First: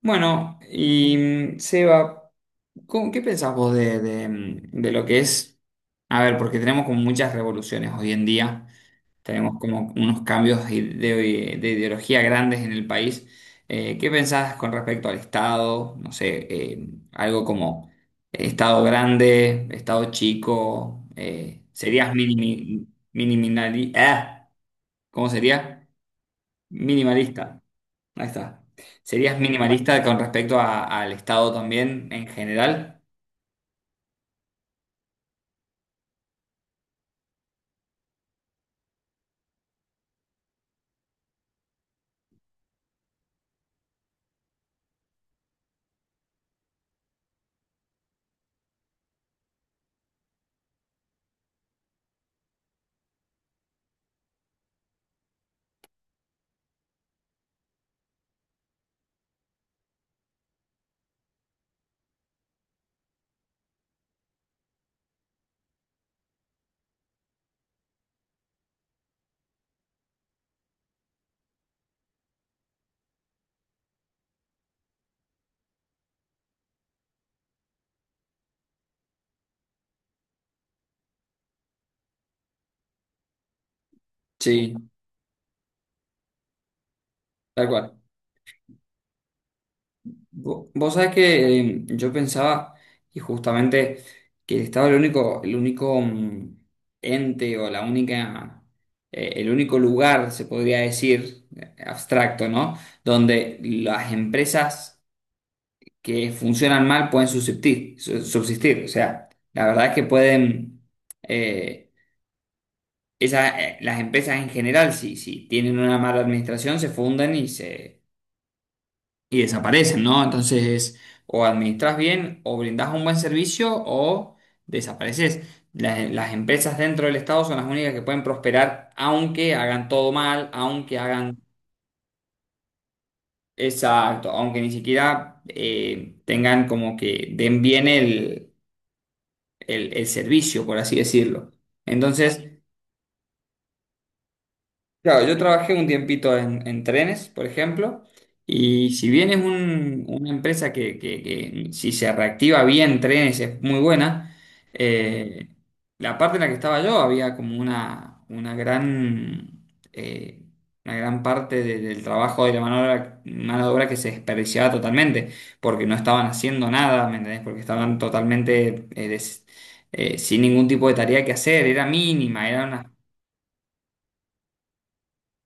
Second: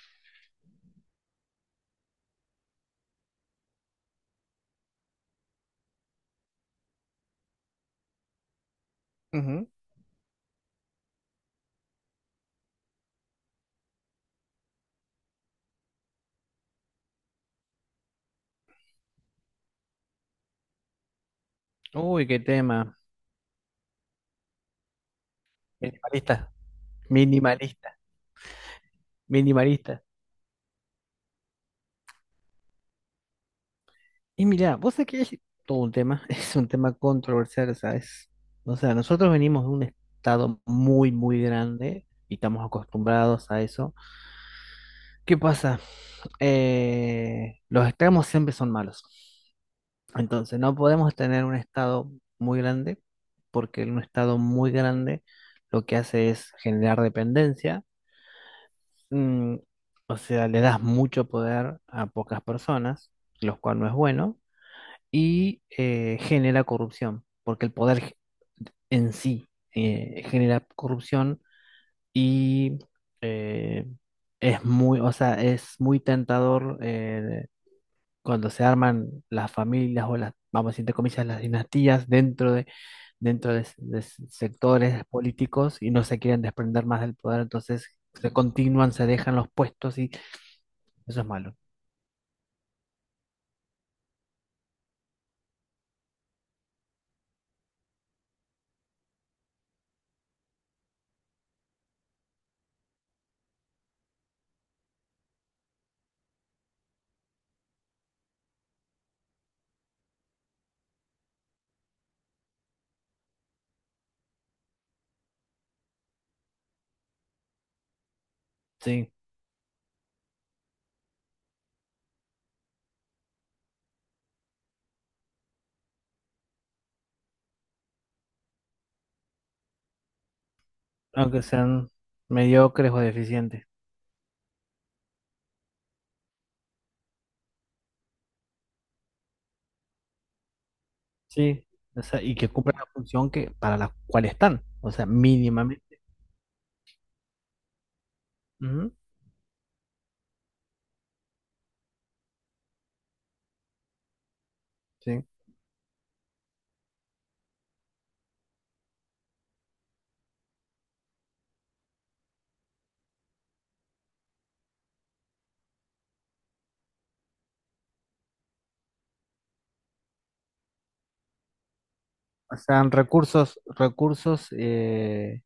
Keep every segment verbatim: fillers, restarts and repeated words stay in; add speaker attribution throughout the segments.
Speaker 1: Bueno, y mm, Seba, ¿cómo- qué pensás vos de, de, mm, de lo que es? A ver, porque tenemos como muchas revoluciones hoy en día, tenemos
Speaker 2: Ujú.
Speaker 1: como unos cambios de, de- de ideología grandes en el país. Eh, ¿qué pensás con respecto al Estado? No sé, eh, algo como Estado grande, Estado chico, eh, ¿serías
Speaker 2: Uy, qué
Speaker 1: minimi,
Speaker 2: tema.
Speaker 1: miniminali- ah, ¿Cómo sería?
Speaker 2: Minimalista,
Speaker 1: Minimalista.
Speaker 2: minimalista,
Speaker 1: Ahí está. ¿Serías minimalista
Speaker 2: minimalista.
Speaker 1: con respecto a- al Estado también en general?
Speaker 2: Y mira, vos sabés que es todo un tema, es un tema controversial, ¿sabes? O sea, nosotros venimos de un estado muy, muy grande y estamos acostumbrados a eso. ¿Qué pasa? Eh, los extremos siempre son malos. Entonces, no podemos tener un estado muy grande porque un estado muy grande lo que hace es generar dependencia. mm, o sea, le das mucho poder a pocas personas, lo cual no es bueno, y eh, genera corrupción, porque el poder ge- en sí eh, genera corrupción y eh, es muy, o sea, es muy tentador eh, cuando se arman las familias o las, vamos a decir, entre comillas, las dinastías dentro de dentro de, de
Speaker 1: Sí,
Speaker 2: sectores políticos y no se quieren desprender más del poder,
Speaker 1: tal
Speaker 2: entonces
Speaker 1: cual.
Speaker 2: se continúan, se dejan los puestos y
Speaker 1: Vo- Vos sabés
Speaker 2: eso es malo.
Speaker 1: que eh, yo pensaba, y justamente, que el Estado es el único, el único mm, ente o la única, eh, el único lugar, se podría decir, eh, abstracto, ¿no? Donde las empresas que funcionan mal pueden subsistir, su- subsistir. O sea, la verdad es que pueden. eh, Esa, eh, las empresas en general, si, si tienen una mala administración, se funden y se
Speaker 2: Sí,
Speaker 1: y desaparecen, ¿no? Entonces, o administras bien, o brindás un buen servicio, o desapareces. Las, las empresas dentro del Estado son las únicas que pueden prosperar, aunque hagan todo mal, aunque hagan.
Speaker 2: aunque sean mediocres o deficientes.
Speaker 1: Exacto. Aunque ni siquiera eh, tengan como que den bien el, el, el servicio, por así decirlo.
Speaker 2: Sí, o sea, y
Speaker 1: Entonces,
Speaker 2: que cumplan la función que para la cual están, o sea,
Speaker 1: Claro, yo trabajé un
Speaker 2: mínimamente.
Speaker 1: tiempito en, en trenes, por ejemplo, y
Speaker 2: Ujú,
Speaker 1: si bien es un- una empresa que, que- que si se reactiva bien trenes es muy buena.
Speaker 2: sí.
Speaker 1: eh, la parte en la que estaba yo había como una, una gran, eh, una gran parte de- del trabajo de la mano de obra, mano de obra que se desperdiciaba totalmente, porque no estaban haciendo nada, ¿me entendés? Porque estaban totalmente eh, des- eh, sin ningún tipo de tarea que hacer, era mínima,
Speaker 2: O
Speaker 1: eran
Speaker 2: sea,
Speaker 1: unas-
Speaker 2: recursos, recursos, eh,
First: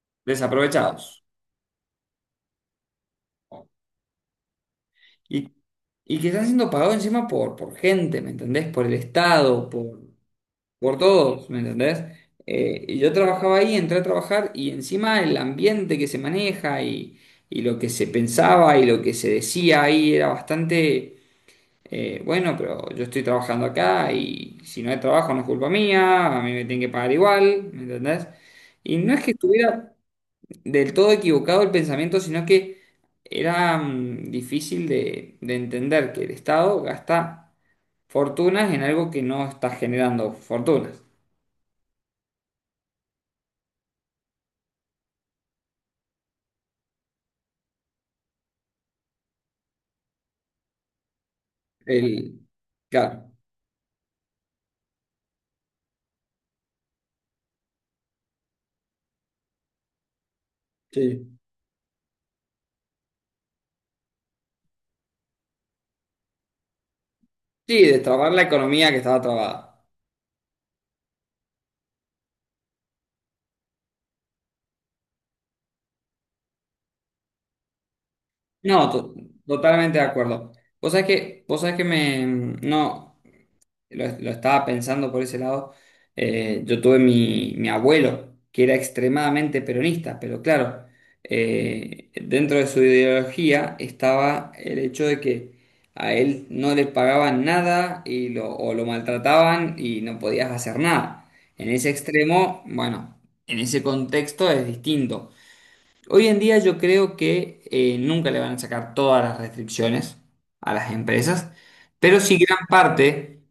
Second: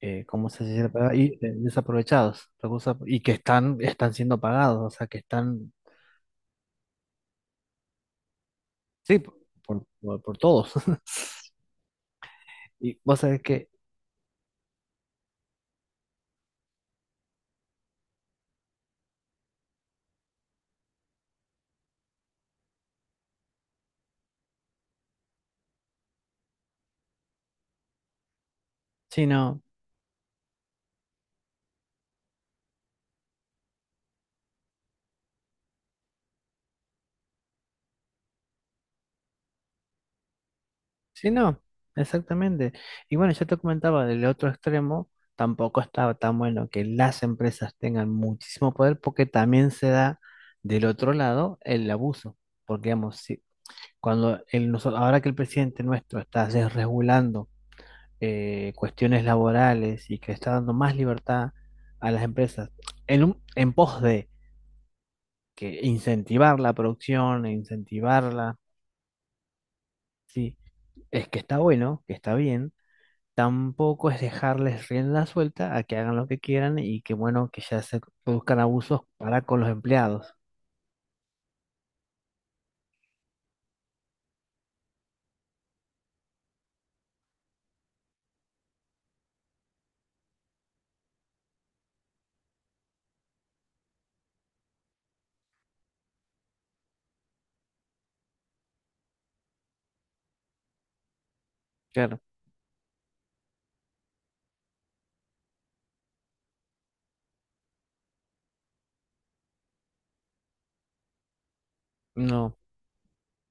Speaker 2: eh, ¿cómo se dice la palabra?
Speaker 1: desaprovechados.
Speaker 2: Y, eh, desaprovechados, recursos, y que están, están siendo pagados, o sea, que
Speaker 1: Y,
Speaker 2: están,
Speaker 1: y que están siendo pagados encima por, por gente, ¿me entendés? Por el
Speaker 2: sí,
Speaker 1: Estado,
Speaker 2: por,
Speaker 1: por,
Speaker 2: por, por todos.
Speaker 1: por todos, ¿me entendés? Eh, y
Speaker 2: Y
Speaker 1: yo
Speaker 2: vos sabés
Speaker 1: trabajaba
Speaker 2: que
Speaker 1: ahí, entré a trabajar y encima el ambiente que se maneja y, y lo que se pensaba y lo que se decía ahí era bastante, eh, bueno, pero yo estoy trabajando acá y si no hay trabajo no es culpa mía, a mí me tienen que pagar igual, ¿me entendés? Y no es
Speaker 2: sí,
Speaker 1: que
Speaker 2: no,
Speaker 1: estuviera del todo equivocado el pensamiento, sino que era mm, difícil de, de entender que el Estado gasta fortunas en algo que no está generando fortunas.
Speaker 2: sí, no, exactamente. Y bueno, yo te comentaba del otro extremo, tampoco estaba tan bueno que las empresas tengan muchísimo poder porque también se da del otro lado el abuso.
Speaker 1: El,
Speaker 2: Porque digamos,
Speaker 1: claro.
Speaker 2: si- cuando el, noso- ahora que el presidente nuestro está desregulando eh, cuestiones laborales y que está dando más
Speaker 1: Sí.
Speaker 2: libertad a las empresas en, un- en pos de que incentivar la producción, e
Speaker 1: Sí, destrabar la
Speaker 2: incentivarla,
Speaker 1: economía que estaba trabada.
Speaker 2: sí, es que está bueno, que está bien. Tampoco es dejarles rienda suelta a que hagan lo que quieran y que bueno, que ya se produzcan
Speaker 1: No,
Speaker 2: abusos
Speaker 1: to-
Speaker 2: para con los
Speaker 1: totalmente de
Speaker 2: empleados.
Speaker 1: acuerdo. Vos sabés que, vos sabés que me, mm, no, lo, lo estaba pensando por ese lado. Eh, yo tuve mi, mi abuelo, que era extremadamente peronista, pero claro, eh, dentro de su ideología estaba el hecho de que a él no le pagaban nada y lo, o lo maltrataban y no podías hacer nada. En ese
Speaker 2: Claro,
Speaker 1: extremo, bueno, en ese contexto es distinto. Hoy en día yo creo que eh, nunca le van a sacar todas las restricciones a las empresas, pero sí
Speaker 2: no.
Speaker 1: gran parte,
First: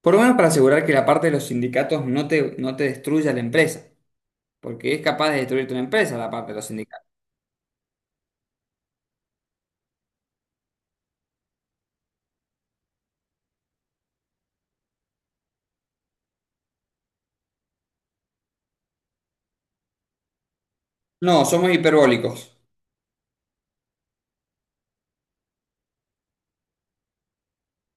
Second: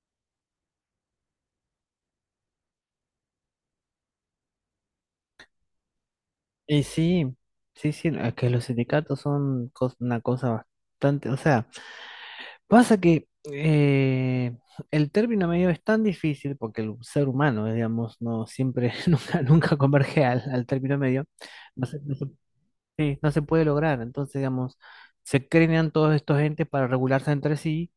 Speaker 1: por lo menos para asegurar que la parte de los sindicatos no te, no te destruya la empresa, porque es capaz de destruirte una empresa la parte de los
Speaker 2: Y
Speaker 1: sindicatos.
Speaker 2: sí, sí, sí, es que los sindicatos son cos- una cosa bastante, o sea, pasa que eh, el término medio es tan difícil porque el ser humano, eh, digamos, no siempre, nunca, nunca converge al, al término medio,
Speaker 1: No, somos
Speaker 2: no se, no se-
Speaker 1: hiperbólicos.
Speaker 2: sí, no se puede lograr. Entonces, digamos, se crean todos estos entes para regularse entre sí.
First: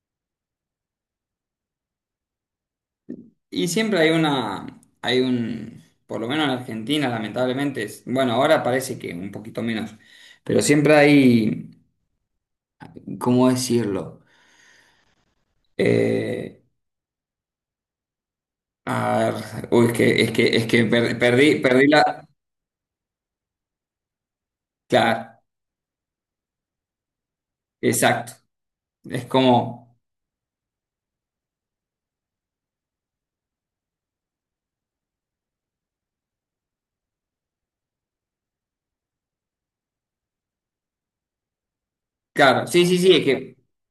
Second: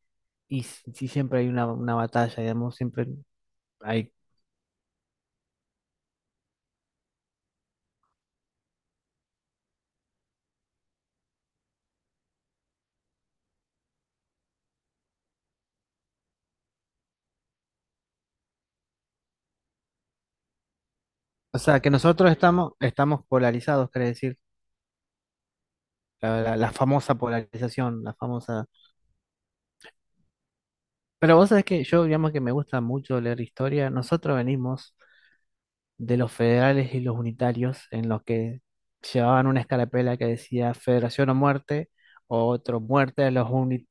Speaker 2: Y si si siempre hay una, una batalla, digamos, siempre
Speaker 1: Y siempre hay
Speaker 2: hay...
Speaker 1: una, hay un, por lo menos en Argentina, lamentablemente, es- bueno, ahora parece que un poquito menos, pero siempre hay, ¿cómo decirlo? Eh, a ver, uy, es que, es que, es que per-
Speaker 2: O
Speaker 1: perdí,
Speaker 2: sea,
Speaker 1: perdí
Speaker 2: que
Speaker 1: la.
Speaker 2: nosotros estamos, estamos polarizados, quiere decir,
Speaker 1: Claro,
Speaker 2: la, la- la famosa polarización, la
Speaker 1: exacto.
Speaker 2: famosa...
Speaker 1: Es como,
Speaker 2: Pero vos sabés que yo, digamos que me gusta mucho leer historia, nosotros venimos de los federales y los unitarios, en los que llevaban una escarapela que decía Federación o muerte, o
Speaker 1: claro,
Speaker 2: otro
Speaker 1: sí, sí, sí, es
Speaker 2: muerte a los
Speaker 1: que.
Speaker 2: unitarios.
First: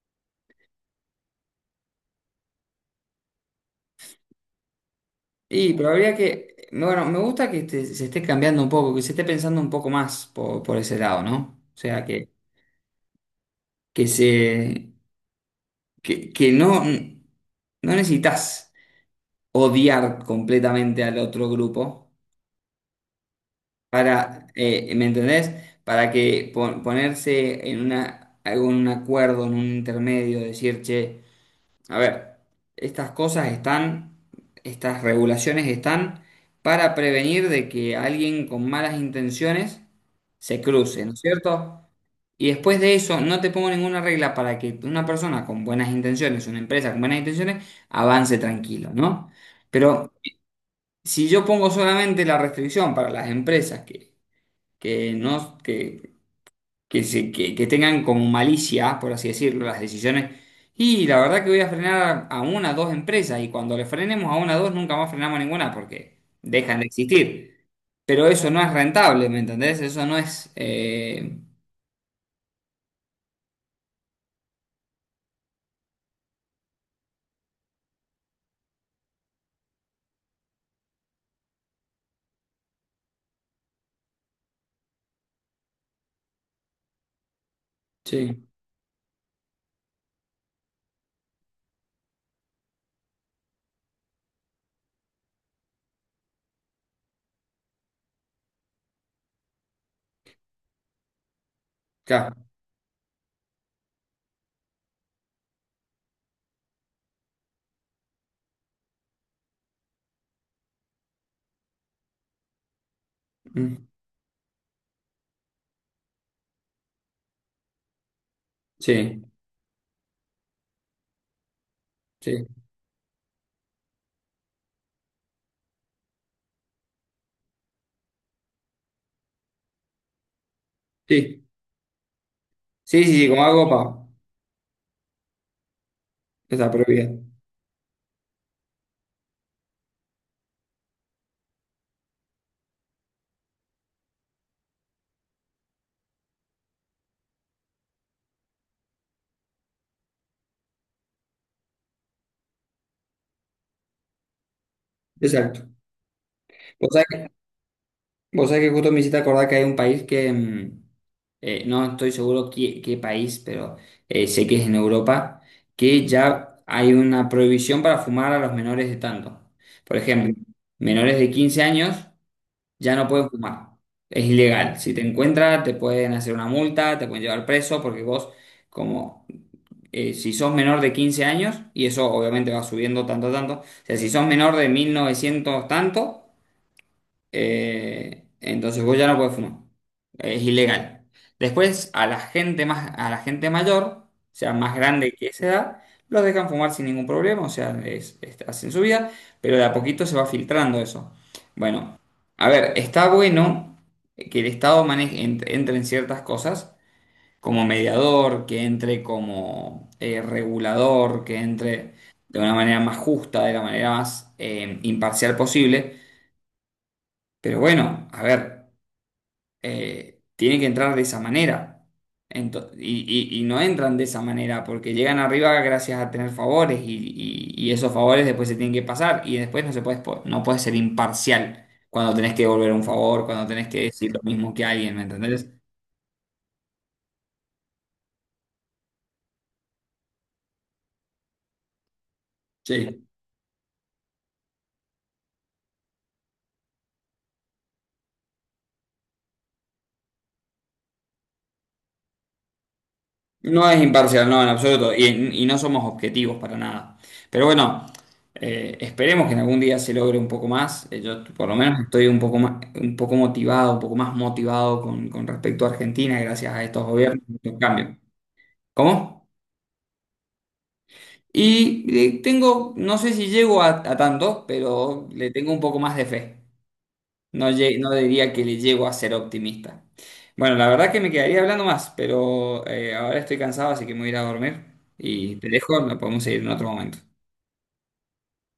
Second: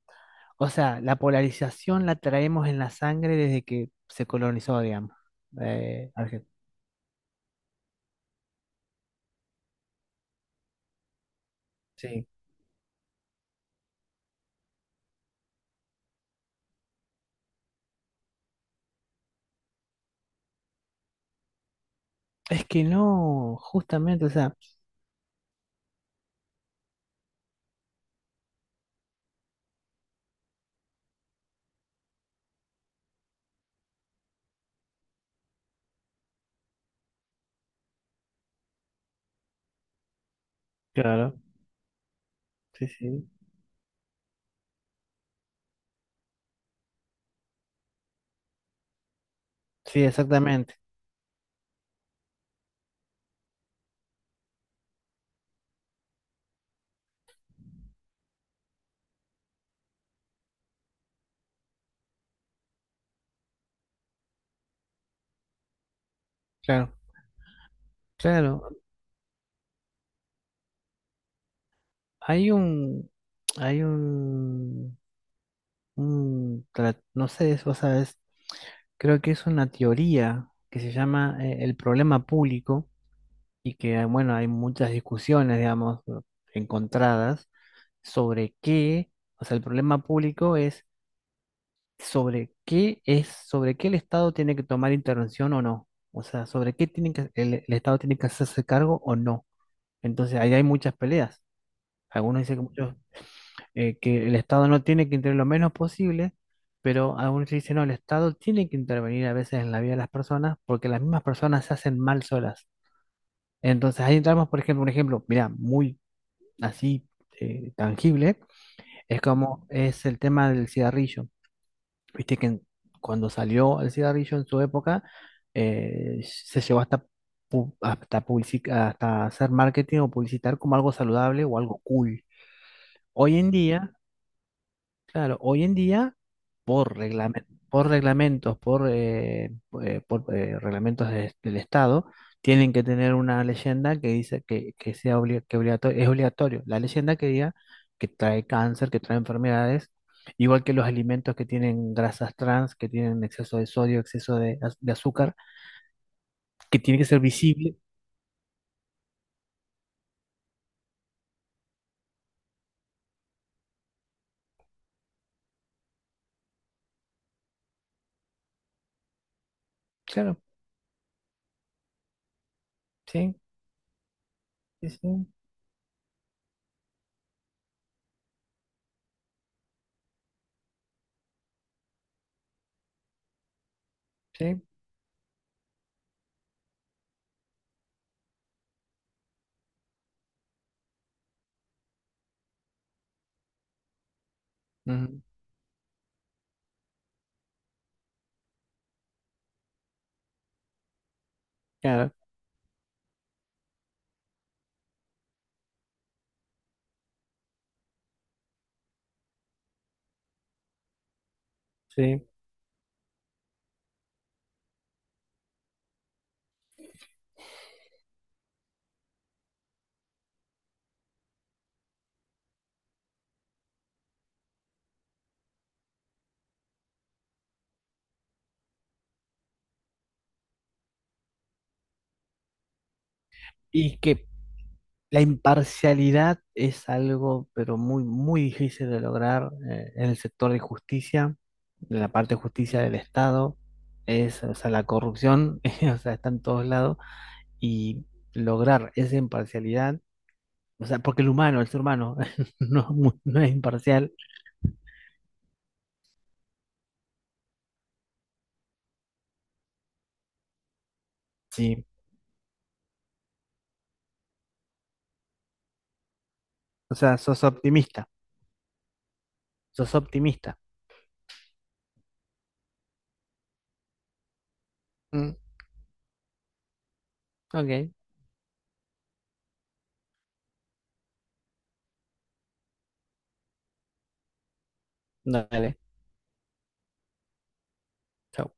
Speaker 2: O sea, la polarización la traemos en la sangre desde que se colonizó, digamos,
Speaker 1: Y, pero
Speaker 2: eh,
Speaker 1: habría que, bueno, me gusta que este- se esté cambiando un poco, que se esté pensando un poco más por, por ese lado, ¿no? O sea,
Speaker 2: Argentina.
Speaker 1: que, que se, que, que no, no necesitas odiar completamente al otro grupo
Speaker 2: Es que no, justamente, o
Speaker 1: para,
Speaker 2: sea,
Speaker 1: eh, ¿me entendés? Para que po- ponerse en una, algún acuerdo, en un intermedio, decir, che, a ver, estas cosas están, estas regulaciones están para prevenir de que alguien con malas intenciones se cruce, ¿no es
Speaker 2: claro,
Speaker 1: cierto? Y después
Speaker 2: sí,
Speaker 1: de eso,
Speaker 2: sí,
Speaker 1: no te pongo ninguna regla para que una persona con buenas intenciones, una empresa con buenas intenciones, avance tranquilo, ¿no?
Speaker 2: sí,
Speaker 1: Pero
Speaker 2: exactamente,
Speaker 1: si yo pongo solamente la restricción para las empresas que, que no, que que, se- que, que tengan como malicia, por así decirlo, las decisiones. Y la verdad que voy a frenar a una o dos empresas y cuando le frenemos a una o dos nunca más frenamos ninguna porque dejan de
Speaker 2: claro,
Speaker 1: existir. Pero eso no
Speaker 2: claro,
Speaker 1: es rentable, ¿me entendés? Eso no es... eh,
Speaker 2: hay un, hay un, un tra- no sé, eso, sabes, creo que es una teoría que se llama eh, el problema público y que, ah, bueno, hay muchas discusiones, digamos, encontradas
Speaker 1: Sí,
Speaker 2: sobre qué, o sea, el problema público es sobre qué es, sobre qué el Estado tiene que tomar intervención o no. O sea, sobre qué tiene que, el, el Estado tiene que hacerse cargo o no. Entonces, ahí hay muchas peleas.
Speaker 1: claro.
Speaker 2: Algunos dicen que, muchos, eh, que el Estado no tiene que intervenir lo menos posible, pero algunos dicen, no, el Estado tiene que intervenir a veces en la vida de las personas porque las mismas personas se hacen mal solas.
Speaker 1: Mm,
Speaker 2: Entonces, ahí entramos, por ejemplo, un ejemplo, mira, muy así eh, tangible, es
Speaker 1: sí,
Speaker 2: como es el tema del cigarrillo. Viste
Speaker 1: sí,
Speaker 2: que en- cuando salió el cigarrillo en su época, eh, se llevó hasta, pu- hasta, publici- hasta hacer marketing o publicitar como algo
Speaker 1: sí.
Speaker 2: saludable o algo cool.
Speaker 1: Sí, sí, sí,
Speaker 2: Hoy
Speaker 1: como
Speaker 2: en
Speaker 1: algo
Speaker 2: día,
Speaker 1: para...
Speaker 2: claro, hoy en día,
Speaker 1: Está
Speaker 2: por
Speaker 1: prohibido.
Speaker 2: reglamen- por reglamentos, por, eh, eh, por, eh, reglamentos de- del Estado, tienen que tener una leyenda que dice que, que sea obli- que obligato- es obligatorio. La leyenda que diga que trae cáncer, que trae enfermedades, igual que los alimentos que tienen grasas trans, que tienen exceso de sodio, exceso de, az- de azúcar,
Speaker 1: Exacto.
Speaker 2: que
Speaker 1: O
Speaker 2: tiene
Speaker 1: sea,
Speaker 2: que ser visible.
Speaker 1: vos sabés que justo me hiciste acordar que hay un país que, mm, eh, no estoy seguro qué, qué país, pero eh, sé que es en Europa, que ya hay una prohibición para fumar a los menores de tanto. Por ejemplo,
Speaker 2: Claro,
Speaker 1: menores de quince años ya no pueden
Speaker 2: sí,
Speaker 1: fumar. Es ilegal.
Speaker 2: sí,
Speaker 1: Si te
Speaker 2: sí,
Speaker 1: encuentran, te pueden hacer una multa, te pueden llevar preso, porque vos, como eh, si sos menor de quince años, y eso obviamente va subiendo tanto, tanto, o sea, si sos menor
Speaker 2: sí,
Speaker 1: de mil novecientos tanto, eh, entonces vos ya no puedes fumar. Es ilegal. Después, a la gente más, a la gente mayor, o sea, más grande
Speaker 2: ujú,
Speaker 1: que esa edad, los dejan fumar sin ningún problema, o sea, es, es- hacen su vida, pero de a poquito se va filtrando eso. Bueno,
Speaker 2: claro,
Speaker 1: a ver, está bueno que el Estado maneje, ent- entre en ciertas cosas, como mediador, que entre como eh, regulador, que entre
Speaker 2: sí.
Speaker 1: de una manera más justa, de la manera más eh, imparcial posible. Pero bueno, a ver, eh, tiene que entrar de esa manera. Ento- y, y- y no entran de esa manera porque llegan arriba gracias a tener favores y, y- y esos favores después se tienen que pasar y después no se puede, no puedes ser imparcial cuando tenés que devolver un favor, cuando tenés que
Speaker 2: Y
Speaker 1: decir lo
Speaker 2: que
Speaker 1: mismo que alguien, ¿me
Speaker 2: la
Speaker 1: entendés?
Speaker 2: imparcialidad es algo, pero muy, muy difícil de lograr eh, en el sector de justicia, en la parte de justicia del
Speaker 1: Sí.
Speaker 2: Estado, es, o sea, la corrupción, o sea, está en todos lados, y lograr esa imparcialidad, o sea, porque el humano, el ser humano, no, es muy- no es
Speaker 1: No es
Speaker 2: imparcial,
Speaker 1: imparcial, no, en absoluto. Y, y no somos objetivos para nada. Pero bueno, eh, esperemos que en algún día se logre un poco más. Eh, yo por lo menos
Speaker 2: sí,
Speaker 1: estoy un poco más, un poco motivado, un poco más motivado con, con respecto a Argentina, gracias a estos
Speaker 2: o sea,
Speaker 1: gobiernos,
Speaker 2: sos
Speaker 1: estos cambios.
Speaker 2: optimista,
Speaker 1: ¿Cómo?
Speaker 2: sos optimista.
Speaker 1: Y eh, tengo, no sé si llego a, a tanto, pero le
Speaker 2: Mm,
Speaker 1: tengo un poco más de fe. No, lle-
Speaker 2: ok,
Speaker 1: no diría que le llego a ser optimista. Bueno, la verdad que me quedaría hablando más, pero eh, ahora estoy cansado, así que me voy a ir a dormir. Y te
Speaker 2: dale,
Speaker 1: dejo, lo podemos seguir en otro momento.
Speaker 2: chau.